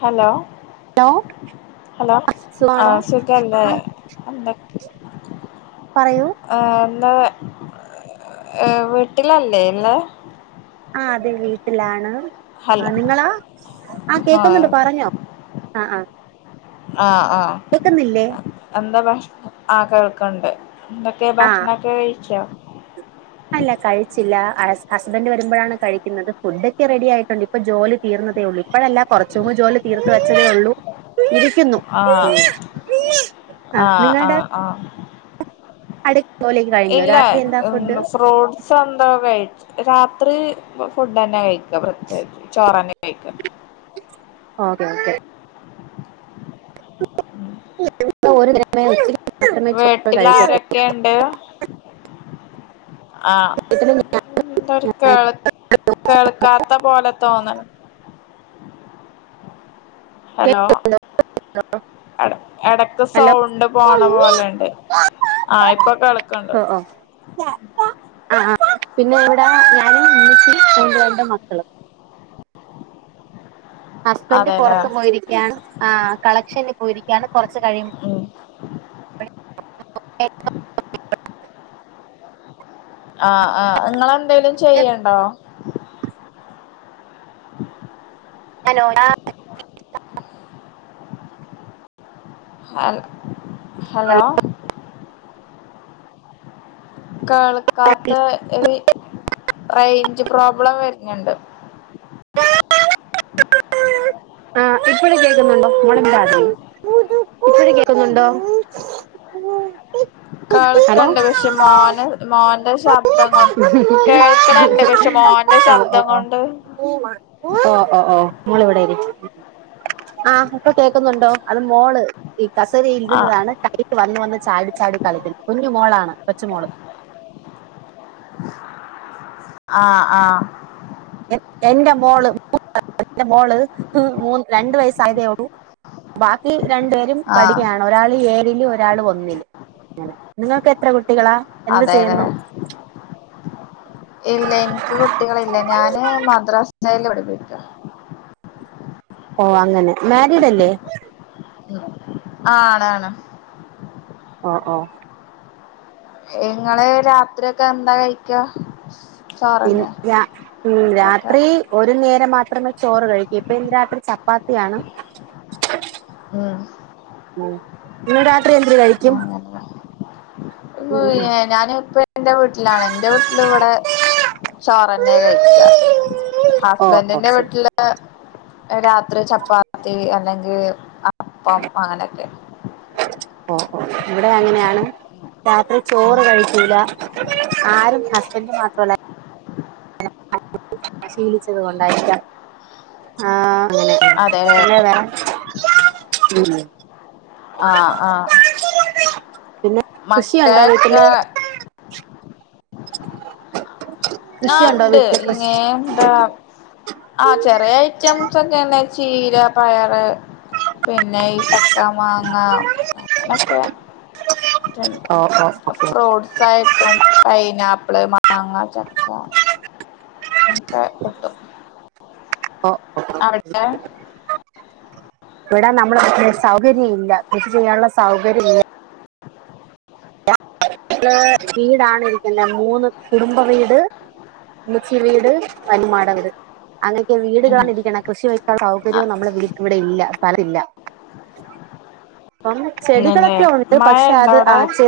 Hello hello ആ സുഖാണോ സ്വിഗ്ഗ അല്ലേ ആ എന്ത പറയൂ ആഏ എന്നാ ഏ വീട്ടിലല്ലേ ഇല്ലേ ആ അതെ വീട്ടിലാണ് ഹലോ ആ നിങ്ങളാ ആ ആഹ് കേക്കുന്നുണ്ട് പറഞ്ഞോ ആഹ ആഹ ആഹ ആഹ എന്താ ഭക്ഷ ആ കേൾക്കണ്ട് എന്തൊക്കെ ആ ഭക്ഷണോക്കെ കഴിച്ചോ അല്ല കഴിച്ചില്ല ഹസ്ബൻഡ് വരുമ്പഴാണ് കഴിക്കുന്നത് ഫുഡൊക്കെ റെഡി ആയിട്ടുണ്ട് ഇപ്പോൾ ജോലി തീർന്നതേ ഉള്ളൂ ഇപ്പഴല്ല കൊറച്ച് മുമ്പ് ജോലി തീർത്ത് വെച്ചതേ ഉള്ളൂ ഇത് തിന്നു ആഹ് ആ ആഹ് നിങ്ങടെ ആഹ് ആഹ് കഴിഞ്ഞോ ഇല്ല രാത്രി എന്താ ഫുഡ് ഫ്രൂട്ട്സ് എന്തോ കഴിച്ച് രാത്രി ഫുഡ് തന്നെ കഴിക്കുക പ്രത്യേകിച്ച് ചോറന്നെ കഴിക്ക ഓക്കേ ഓക്കേ ഈ ഒരു നേരം ഒത്തിരി വീട്ടിൽ ആരൊക്കെ ണ്ട് ആ എന്തരു കേൾ കേൾക്കാത്ത് അത്ത പോലെ തോന്നണ് ഹലോ ഹലോ എട എടക്ക് സൗണ്ട് പോണ പോലെണ്ട് ആ ഇപ്പൊ കളിക്കണ്ട് ടാറ്റാ ടാറ്റാ ആ പിന്നെ ഇവിടെ ഞാന് ഉമ്മിച്ചും കൊണ്ടുവന്റെ മക്കളും ഹസ്ബന്റ് അതെല്ലേ പുറത്ത് പോയിരിക്കയാണ് ആ കളക്ഷന് പോയിരിക്കയാണ് കൊറച്ച് കഴിയും [inaudible] ഉം ആ ആ നിങ്ങളെന്തേലും ചെയ്യണ്ടോ [inaudible] ഞാനോ ഞാൻ ഹൽ ഹലോ കേൾക്കാത്ത ഈ റെയിൻ ഞ്ച് പ്രോബ്ലം വരുന്നുണ്ട് [inaudible] ആ ഇപ്പഴ് കേക്കുന്നുണ്ടോ മൂ [inaudible] ഇപ്പഴും കേക്കുന്നുണ്ടോ [inaudible] കേൾക്കണ്ട് പക്ഷേ മോന് മോൻ എന്റെ ശബ്ദം കൊണ്ട് കേൾക്കണണ്ട് പക്ഷേ മോന്റെ ശബ്ദം കൊണ്ട് പോവാൻ ഓ ഓ ഓ മോളിവിടെ ആ ഇപ്പോ കേക്കുന്നുണ്ടോ അത് മോള് ഈ കസേര ആഹ് ഇരുത്തുന്നതാണ് കൈയ്ക്ക് വന്ന് വന്ന് ചാടി ചാടി കളിക്കുന്നെ കുഞ്ഞ് മോളാണ് കൊച്ചുമോള് [inaudible] ആ ആ എ എന്റെ മോള് ഉം എന്റെ മോള് ഹ് രണ്ട് വയസ്സായതേ ഉളളൂ ബാക്കി രണ്ടു പേരും ആഹ് പഠിക്കുകയാണ് ഒരാള് ഏഴില് ഒരാള് ഒന്നില് അങ്ങനെ നിങ്ങക്ക് എത്ര കു കുട്ടികളാ എന്ത് ചെയ്യുന്നു അതേലേ ഇല്ല എനിക്ക് കുട്ടികളില്ല ഞാന് മദ്രസേല് പഠിപ്പിക്കുക ഓ അങ്ങനെ മാരീഡ് അല്ലേ ആ ആണ് ആണ് ആ ആ എങ്ങള് രാത്രി ഒക്കെ എന്താ കഴിക്ക തിന്നില്ല ഉം രാത്രി ഒരു നേരം മാത്രമേ ചോറ് കഴിക്കൂ ഇപ്പൊ ഇന്ന് രാത്രി ചപ്പാത്തി ത്തിയാണ് ഉം ഉം ഇന്ന് രാത്രി എന്തര് കഴി ക്കും ഓയ് ഞാന് ഇപ്പ എന്റെ വീട്ടിലാണ് എൻ്റെ വീ ളിവിടെ ഇവിടെ ചോറന്നെ കഴിക്കുക ഓ ഓ ഹസ്ബൻഡിന്റെ ശരി വീട്ടില് രാത്രി ചപ്പാത്തി അല്ലെങ്കിൽ അപ്പം അങ്ങന െനാക്കെ ഓ ഇവിടെ അങ്ങനെയാണ് രാത്രി ചോറ് കഴിക്കല ആരും ഹസ്ബൻഡും മാത്രല്ല ക്ഷീലിച്ചത് കൊണ്ടായിരിക്ക ആ അങ്ങനെ അതെല്ലേ പിന്നെ വ ആ ആ പിന്നെ കൃഷിയുണ്ടോ വീട്ടില് മക്കേക്കെ ആ കൃഷിയുണ്ടോ ഉണ്ട് വീട്ടില് ഇങ്ങ കൃഷി എന്താ ആഹ ചെറിയ ഐറ്റംസ് ഒക്കെ ചീര പയറ് പിന്നെ ഈ ച കാ മാങ്ങ ച്ചെ ഓ ഓ ഓക്കെ ഫ്രൂട്ട്സ് ആയിട്ടും പൈനാപ്പി പ്പിള്, മാങ്ങ, ചക്ക ഒക്കെ കിട്ടും ഓ അവിടെ [inaudible] ഇവിടനമ്മുടെറ്റ സൗകര്യ ഇല്ല കൃഷി ചെയ്യാനുള്ള സൗകര്യം വീടാണിരിക്കല്ലേ മൂന്ന് കുടുംബ വീട് ഉമ്മച്ചി വീട് വലി മാട വീട് അങ്ങനൊക്കെ വീടുകളാണ് അങ്ങനെ ഉം വീടാണിരിക്കണ കൃഷി വെക്കാൻ ആഹ് സൗകര്യവും നമ്മുടെ വീട്ട ഇവിടെ ഇല്ല സ്ഥലമില്ല അപ്പം ഇന്നല്ലേ ചെടികളൊക്കെ ഉണ്ട് മഴ പക്ഷെ ഇണ്ടോ അത് ആ അവിടെ ചെ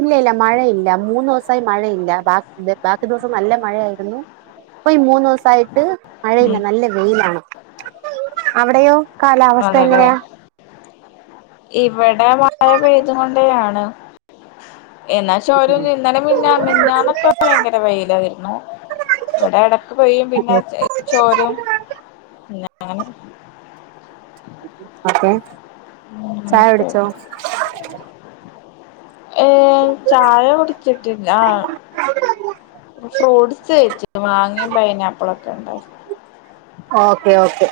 ഇല്ല ഇല്ല മഴയില്ല മൂന്ന് ദിവസായി മഴയില്ല ബാക്കി ദിവസം നല്ല മഴയായിരുന്നു പയി മൂന്ന് ദിവസം ആയിട്ട് ഉം മഴയില്ല നല്ല വെയിലാണ് അവിടെയോ കാലാവസ്ഥ അതെല്ലേ എങ്ങനെയാ ഇവിടെ മഴ പെയ്ത കൊണ്ടയാണ് എന്നാച്ച ചോരു ഇന്നലെ മിന്നാ മിന്നന്നൊക്കെ ഭയങ്കര വെയിലായിരുന്നു ഇവിടെ ഇടക്ക് പെയ്യും പിന്നെ ചോരും അപ്പെ [inaudible] ഉഅനത്തയട്ട് [inaudible] ഏ ചായ കുടിച്ചിട്ട് ല്ലാ ഫ്രൂട്ട്സ് കഴിച്ചു മാങ്ങയും പൈനാപ്പിള ഒക്കെ ഇണ്ട ഓക്കെ ഓക്കെ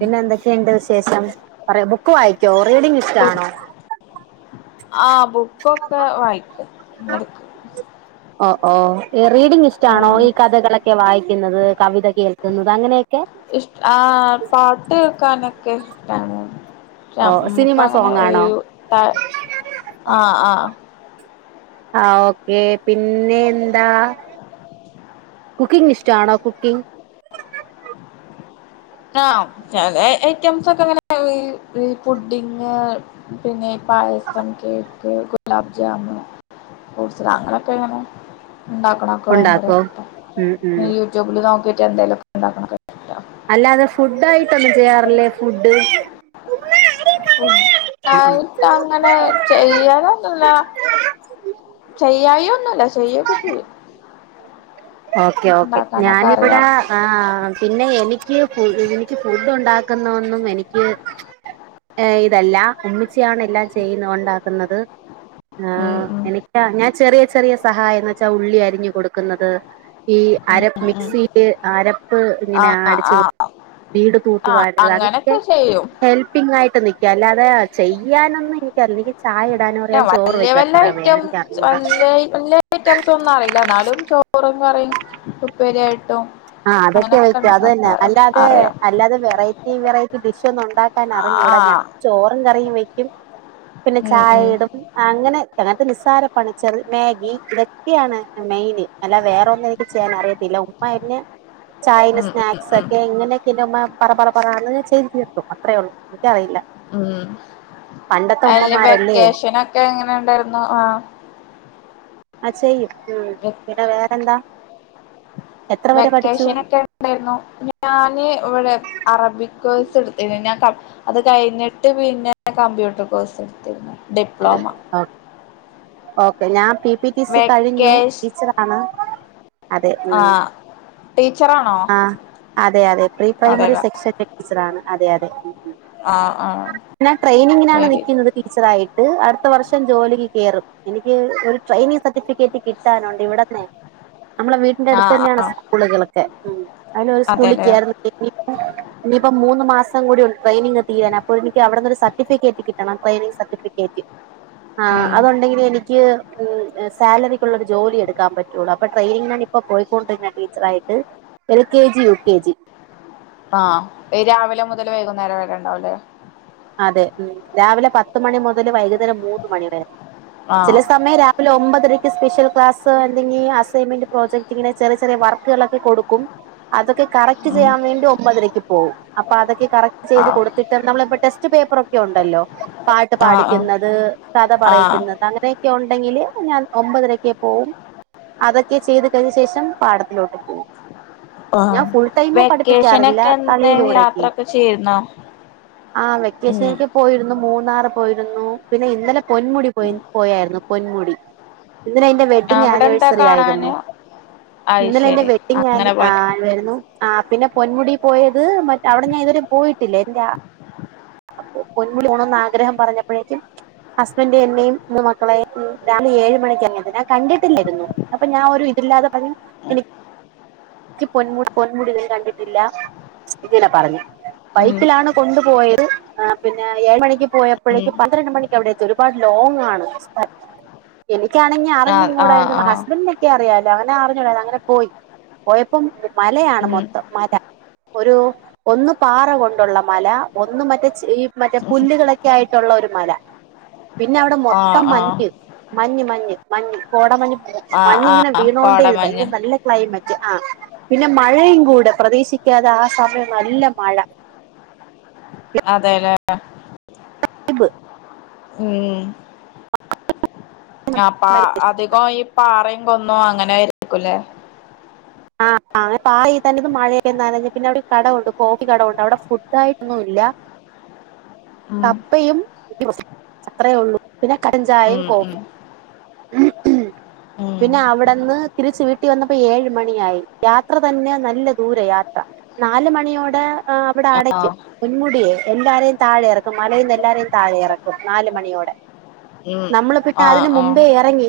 പിന്നെ എന്തൊക്കെയുണ്ട് വിശേഷം പറയ ബുക്ക് വായിക്കോ റീഡിങ് ഇഷ്ടാണോ ആ ബു ക്കൊക്കെ വായിക്കും എടക ഒ ഓ റീഡിങ് ഇഷ്ട്ടാണോ ആഹ് ഈകഥകളൊക്കെ വായിക്കുന്നത്. കവിത കേൾക്കുന്നത് അങ്ങനെയൊക്കെ ആ പാട്ട് കേൾക്കാനൊക്കെ ഇഷ്ടാണ് ഓ നമുക്ക് സിനിമ അങ്ങനെ സോങ് ആണോ ഒഴിവ്ആ ആ ആ ഓക്കേ പിന്നെ എന്താ കുക്കിംഗ്ഇഷ്ടാണോ കുക്കിംഗ ആ ചെല ഐറ്റംസ് ഒക്കെ അങ്ങനെ ഫുഡഡിങ് പിന്നെ പായസം, കേക്ക്, ഗുലാബ് ജാം ഫ്രൂട്ടസാങ്ങനൊക്കെ ഇങ്ങനെ ഉണ്ടാക്കണൊക്കെ ഭയങ്കര ഉണ്ടാക്കോ ഇഷ്ടം ഉം ഇ ഉം യൂട്യൂബിൽ നോക്കിയിട്ട് എന്തെലക്കെ ഉണ്ടാക്ക ണതൊക്കെഇഷ്ട അല്ലാതെ ഫുഡ ആയിട്ടൊന്നും ചെയ്യാറില്ലേ ഫുഡ് ഫുഡ് ഉം ഉം ആയിട്ട് അങ്ങനെ ചെയ്യലൊന്നില്ല ചെയ്യായി ഒന്നുംല്ല ചെയ്യൊക്കെ ചെയ്യും ഓക്കെ ഓക്കെ ഉണ്ടാക്കാനൊക്കെ ഞാനിവിടെ അറിയാം ആ പി പിന്നെ എനിക്ക് എനിക്ക് ഫുഡ് ഉണ്ടാക്കുന്ന ഒന്നും എനിക്ക് ഏഇതല്ല ഉമ്മിച്ചാണ് എല്ലാം ചെയ്യുന്ന ഉണ്ടാക്കുന്നത് ആ് ഉം ഉം എനക്ക് ഞാൻ ചെറിയ ചെറിയ സഹായംന്ന് വെച്ചാ ഉള്ളി അരിഞ്ഞു കൊടുക്കും ഈ അര് ഉം ഉം മിക്സിയില് അരപ്പ് ഇങ്ങനെ ആഹ് അടച്ച് ആഹ് വീട് ആഹ് തൂത്തുവാരത് അങ്ങനെയൊക്കെ അങ്ങനൊക്കെ ചെയ്യും ഹെൽപിങ് ആയിട്ട് നിക്കുക അല്ലാതെ ചെയ്യാനൊന്നും എനിക്കറില്ല ചായ ഇടാനും അറിയാം ചോറ് വല്ല വല്ല വെക്കാനും അറിയാം വേറെ എനിക്ക് അറിഞ്ഞൂടാ ഐറ്റംല്ലല്ല ഐറ്റംസ് ഒന്നും അറിയില്ല എന്നാലും ചോറും, കറിയും ഉപ്പേരിയായിട്ട് ആഹ അതൊക്കെ വയ്ക്കും അത് തന്നെ അല്ലാതെ അറിയാം അല്ലാതെ വെറൈറ്റി വെറൈറ്റി ഡിഷ് ൊന്ന ഉണ്ടാക്കാൻ അറിഞ്ഞൂടാ ഞാൻ ആഹ് ചോറും കറിയും വെക്കും പിന്നെ ഉം ചായ ഉം ഇടും അങ്ങനെ അങ്ങനത്തെ നിസ്സാര പണിച്ചത് മാഗി ഇതൊക്കെയാണ് മെയിന് അല്ല വേറെ ഒന്നും എനിക്ക് ചെയ്യാൻ അറിയത്തില്ല ഉ്മാായിെ ചൈനസ് ഉം ഉം സ്നാക്സ് ഒക്കെ ഉം എങ്ങനെയൊക്കെ പറ പറ പറ ചെയ്ഞ്ീർത്തും അത്രേയള്ളൂ ഉ പണ്ടത്തെ അതില് ഉമ്മമാരല്ലേ വെക്കേഷനൊക്കെ എങ്ങനെ ഉണ്ടായിരുന്നു ആഹ അ ചെയ്യും ഉം പിന്നെ വേറെന്താ എത്ര വരെ പഠിച്ചു വെക്കേഷൻ ഒക്കെ ഉണ്ടായിരുന്നു ഞാന് ഇവിടെ അറബിക്ഴസ് എടുത്തിരുന്നു ഞാൻ അത് കഴിഞ്ഞിട്ട് പിന്നെ കമ്പ്യൂട്ടർ കോഴ്സ് എടുത്തിരുന്നു ഡിപ്ലോമ ഓ ഓക്കെ ഞാ പി പി ടി സി കഴിഞ്ഞു വെക്കേഷ് ടീച്ചറ ആാണ് അതെ ഉ ആ ടീച്ചറാണോ ആ അതെ അതെ പ്രീ പ്രൈമറി സെക്ഷൻ ടീച്ചറണ് അതെ അതെ ആ് ആഹ ഞാൻ ട്രെയിനിങ്ങിനാണ് നൽക്കുന്നത് ടീച്ചറ ആായിട്ട് അടുത്ത വർഷം ജോലിക്ക് കയറും എനിക്ക് ഒരു ട്രെയിനിങ് സർട്ടിഫിക്കറ്റ് കിട്ടാനുണ്ട് ഇവിടെന്നെ നമ്മളെ വീട്ടിന്റെ ആ അടുത്ത് ആ തന്നെയാണ് സ്കൂളുകളൾൊക്കെ അന ഒരു സ്കൂളിൽ ക അതെല്ലേ ഇപ്പ മൂന്ന് മാസം കൂടിണ്ട് ട്രെയിനിങ് തീരാൻ അപ്പോ എനിക്ക് അവിടുന്ന് ഒരു സർട്ടിഫിക്കറ്റ് കിട്ടണം ട്രെനി സർട്ടിഫിക്കറ്റ് ആഹ ഉം അതുൊണ്ടെങ്കിൽ എനിക്ക് സാലറിക്കുള്ള ഒരു ജോലി എടുക്കാ പറ്റുള്ളൂ അപ്പൊ ട്രെനിങ് ഇപ്പോൊ പോയിൊണ്ടിരുന്ന ടീച്ചറായിട്ട് എൽ കെ ജി ഉ കെജി ആഹ ഈ രാവിലെ മുതൽ വൈകുന്നേരം വരെണ്ടാവല്ലേ അതെ ഉ രാവിലെ പത്ത മണി മുതൽ വൈകുന്നേരം മൂന്ന് മണിവ വരെ ആ ചില സമയം രാവിലെ ഒമ്പതര സ്പെഷ്യൽ ക്ലാസ് എന്തെങ്ക അസൈൻമെന്റ് പ്രോജക്ട് ഇങ്ങനെ ചെറ ചെറിയ വർക്കുകളൊക്കെ കൊക്കും അതൊക്കെ കറക്റ്റ് ഉം ചെയ്യാൻ വേണ്ടി ഒമ്പരക്ക് പോവുംും അപ്പൊ അതൊെ കറക്റ്റ് ആ ചെയ്ത് കൊടുത്തിട്ട നമ്മള പേപ്പർൊക്കെ ഉണ്ടല്ലോ പാട്ട് ആ ആ പാടിക്കുന്നത് കഥ ആ പറക്കുന്നത് ആ അങ്ങനെയൊക്കെ ചടെങ്കിലേ ഞാൻ ഒമ്പതരക്കെ പോവും അതൊക്കെ ചെയ്ത് കഴിഞ്ഞ ശേഷം പാടത്തിലോട്ട് പോയി ഞാൻ ഫുൾ ടൈമ പഠിപ്പിക്കാറില്ല വെക്കേഷനൊക്കെ എന്താ കളിയിലൂടെക്ക് യാത്രൊക്കെ ചെയ്തിരുന്നോ ആ ഉം വെക്കേഷനൊക്കെ പോയിരുന്നു മൂന്നാറ് പോയിരുന്നു പിന്നെ ഇന്നലെ പൊന്മുടി പോയി പോയായിരുന്നു പൊന്മുടി ഇന് അയിന്റെ വെഡ്ഡിങ്് അവിടെ എന്താ ആനിവേഴ്സറി ആയിരുന്നു കാണാന് അയ് ഇന്നലെ എന്റെ ശരി വെഡി ആ അങ്ങനെ ആ പോയത് ആരുന്നു ആ പിന്നെ പൊന്മുടി പോയത് മറ്റ അവിടെ ഞാൻ ഇതുവരും പോയിട്ടില്ല എന്റെ അപ്പൊ പൊന്മുളിണന്ന് ആഗ്രഹം പറഞ്ഞപ്പോഴേക്കും ഹസ്ബന്ഡ എന്നെയും മൂ മക്കളെയും രാവിലെ ഏഴ് മണിക്ക്റങ്ങിയത്ത് ഞാൻ കണ്ടിട്ടില്ലായിരുന്നു അപ്പൊ ഞാൻ ഒരു ല്ലാതെ പറ എനി ഉ എനിക്ക് പൊമ പൊന്മുടികൾ കണ്ടിട്ടില്ല ഇനാ പറഞ്ഞു ഉം ബൈക്കിലാണ് കൊണ്ടുപോയത് പിന്നെ ഏഴ് മണിക്ക് ഉം പോയപ്പോഴേക്ക് പന്ത്രണ്ട് മണിക്ക് അവിടെ എത്ത ഒരുപാട് ലോങ് ആണ് എനിക്കാണെങ്ക അറിഞ്ഞും ആഹ് ആഹ് കൂടെന്ന് ആഹ് ഹസ്ബൻഡറിിന ഒക്കെ അറിയാലോ അങ്ങനെ അറിഞ്ഞൂടന്ന് അങ്ങനെ പോയി പോയപ്പം മലയാണ് ഉം മൊത്തം മല ഒരു ഒന്ന പാറ കൊണ്ടുള്ള മല ഒന്ന് മറ്റേ ഈ മറ്റേ പുല്ലുകളൊക്കെ ആയിട്ടുള്ള ഒരു മല പിന്നെ അവിടെ ആഹ് മൊത്തം ആഹ് മഞ്ഞ് മഞ്ഞ് മഞ്ഞ് മഞ്ഞ് കോടമഞ്ഞ് ആഹ് മഞ്ഞ ഇങ്ങനെ ആഹ് വീണോണ്ടേ ഭയങ്കര കോടമഞ്ഞ് നല്ല ക്ലൈമറ്റ് ആ പിന്നെ മഴയും കൂടെ പ്രതീക്ഷികാതെ ആ സമയം നല്ല മഴ. അതെല്ലേ [unintelligible] ഉമ് ആപ്പാ അധികം ഈ പാറയും കൊന്നും അങ്ങനെ ആയിരിക്കു ല്ലേ ആഹ് [unintelligible] പിന്നെ അവിടെ കടണ്ട് കോഫി കടണ്ട് അവിടെ ഫുഡായിട്ടൊന്നും ഇല്ല ഉം കപ്പയും [unintelligible] അത്രേ ഉള്ളൂ പിന്നെ കടചായയും ഉം ഉം കോഫി ഉം പിന്നെ അവിടെന്ന് തിരിച്ച് വീട്ടി വന്നപ്പോ ഏഴ് മണിയായി യാത്ര തന്നെ നല്ല ദൂര യാത്ര. നാൽ മണിയോടെ അവിടെ ആഹ് അടക്കും പുന്മുടിയേ എല്ലാരെയും താഴെ ഇറക്കും മലയെന്ന് എല്ലാരെയും താഴെ ഇറക്കും നാൽ മണിയോടെ ഉം നമ്മള് പിന്നെ ആഹ് അതിന് മു ആഹ്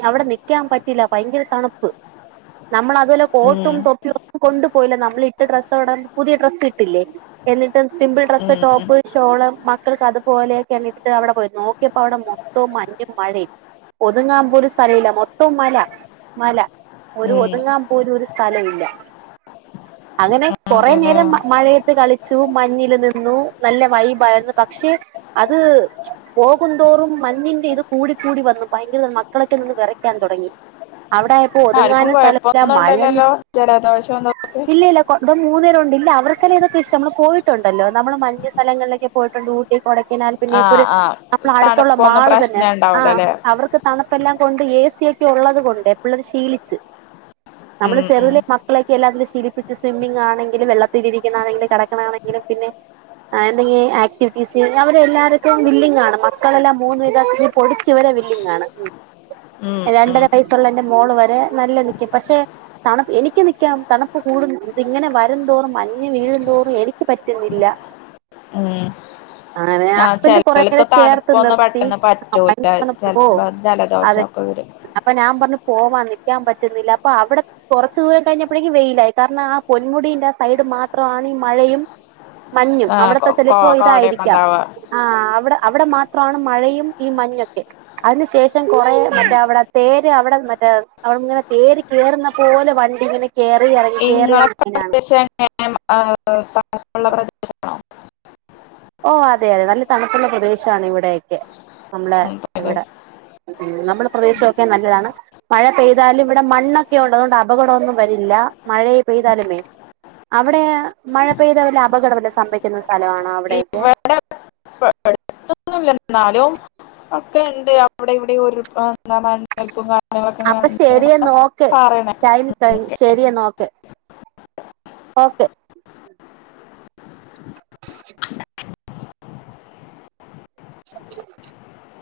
അവിടെ നിക്കാൻ പറ്റില്ല ഭയങ്കര തണുപ്പ് നമ്മളതുവല്ല ഉം കോട്ടും തൊപ്പി കൊണ്ടു പോയില്ല നമ്മൾ ഇട്ട് ഡ്രസ്സ് അവുടെ പുതിയ ഡ്രസ്സ് ഇട്ടില്ലേ എന്നിട്ട് സിമ്പിൾ ഡ്രസ്സ് ഉം ഉം ടോപ്പ്, ഷാ മക്കൾക്ക് അതുപോലെയൊക്കെ ട്ട് അവിടെ പോയി നോക്കിയപ്പോ അവിടെ മൊത്തവും മഞ്ഞും മഴയും ഒതുങ്ങാൻ പോലും സ്ഥല ല്ല മൊത്തം മല മല ഒരു ഉം ഒതുങ്ങാൻ പോലും ഒരു സ്ഥല ഇല്ല അങ്ങനെ കുറേ അതെല്ലേ നേരം മഴയത്ത് കളിച്ചു മഞ്ഞിൽ നിന്നു നല്ല വൈബായിരുന്നു പക്ഷെ അത് പോകും തോറും മഞ്ഞിന്റെ ഇത് കൂടി കൂടി വന്നു ഭയങ്കര മക്കളൊക്കെ നിന്ന് വിറയ്ക്കാൻ തുടങ്ങി അവിടെ ആയപ്പോ ആർക്കും ഒതുങ്ങാനും സ്ഥലല്ല കൊഴപ്പൊന്നും മഴ നി ഉണ്ടാവില്ലല്ലോ ജലദോഷം എന്തൊക്കെ ഇല്ല ഇല്ല കൊണ്ട മൂന്നേര ഉണ്ട് ഇല്ല അവർക്കല്ലെ ഇതകെ ഇഷ്ടം നമ്മൾ പോയിട്ടുണ്ടല്ലോ നമ്മള് മഞ്ഞ സ്ഥലങ്ങളിലൊക്കെ പോയിട്ടുണ്ട് ഊട്ടി കൊടക്കിനാൽ പിന്നെ ഇപ്പൊ ആഹ് ഒരു ആഹ് നമ്മള അടുത്തുള്ള തണുപ്പൊന്നും മാള് തന്നെ പ്രശ്നം ആഹ് ഉണ്ടാവൂലല്ലേ അവർക്ക് തണുപ്പെല്ലാം കൊണ്ട് ഏ സി യക്കെ ഉള്ളത് കൊണ്ട് എപ്പൾ ശീലിച്ച് നമ്മള് ഉം ഉം ചെറുതിലെ മക്കളെ എല്ലാത്തിലും ശീലിപ്പിച് സ്വിമ്മിംഗ് ആണെങ്കിലും വെള്ളത്തിൽ ഇരിക്കണാണെങ്കിലും കിടക്ക്ണാണെങ്കിലും പിന്നെ ആഹ് എന്തെ ആക്ടിവിറ്റീസ് അവരെല്ലാർക്കും വില്ലി ആണ് മക്കളെല്ലാം മൂന്നല്ല പൊടിച്ചിവരെ വി വില്ലിങ്ങാണ് ഉമ് ഉം രണ്ടര ഉം വയസുള്ള എന്റെ മോള് വരെ നല്ല നിക്കും പക്ഷെ തണുപ്പ് എനിക്ക് നിക്കാം തണുപ്പ് കൂ ഇത് ഇങ്ങനെ വരും തോറും മഞ്ഞ് വീഴും തോറും എനിക്ക് പറ്റുന്നില്ല ഉമ് ആഹ് ഹസ്ബൻന്റ് കൊറേ നേരം ചേർത്ത് നിർത്തി പെട്ടെന്ന് അപ പറ്റൂല ഓ ചെലപ്പോ അതെ ജലദോഷൊക്കെ വരും അപ്പ ഞാൻ പറഞ്ഞ പോ നിക്കാൻ പറ്റുന്നില്ല അപ്പൊ അവിടെ കുറച്ച് ദൂരം കഴിഞ്ഞപ്പോഴേങ്കും വെയിലായി കാരണം ആ പൊന്മുടിന്റെ ആ സൈഡ് മാ ത്രാണ് ഈ മഴയും മഞ്ഞും ആ അവിടത്തെ കോ ചെലപ്പോ കോടയൊക്കെ ഇതായിരിക്കാം ഉണ്ടാവ ആഹ് അവടെ അവടെ മാത്ര ആ മഴയും ഈ മഞ്ഞൊക്കെ അതിനു ശേഷം കൊറേ ഉം മറ്റേ അവിടെ തേര് അവിടെ മറ്റേ അവിടെ ഇങ്ങനെ തേര് കേറുന്നത് പോലെ വണ്ടി ഇങ്ങനെ കേറി എറങ്ങി കേറി എറങ്ങി ഇങ്ങനെയാണ് [unintelligible] [unintelligible] ഓ അതെ അതെ നല്ല തണുപ്പുള്ള പ്രദേഷാണ് ഇവിടെക്കെ നമ്മളെ ഉം അതെ. ഇവിടെ ഉമ് നമ്മടെ പ്രദേശക്കെ നല്ലതാണ് മഴ പെയ്താലും ഇവിടെ മണ്ണൊക്കെ ഉള്ളത് കൊണ്ട് അപകടന്നും വരില്ല മയെ പെയ്താലുമേ അവിടെ മഴ പെയ്ത വല്ല അപകടം വല്ലോം സംഭവിക്കുന്ന സലാണോ അവടെ ഹേ ഇവിടെ [unintelligible] എന്നാലും ഒക്കെ ഇണ്ട് അവിടെ ഇവിടെ [unintelligible] അപ്പൊ ഇങ്ങനെ ശരിയെന്ന ഓകെ ടൈം ടൈം പറയണേക്ക ശരിയെന്ന ഓക്കേ ഓക്കെ [inaudible] [inaudible]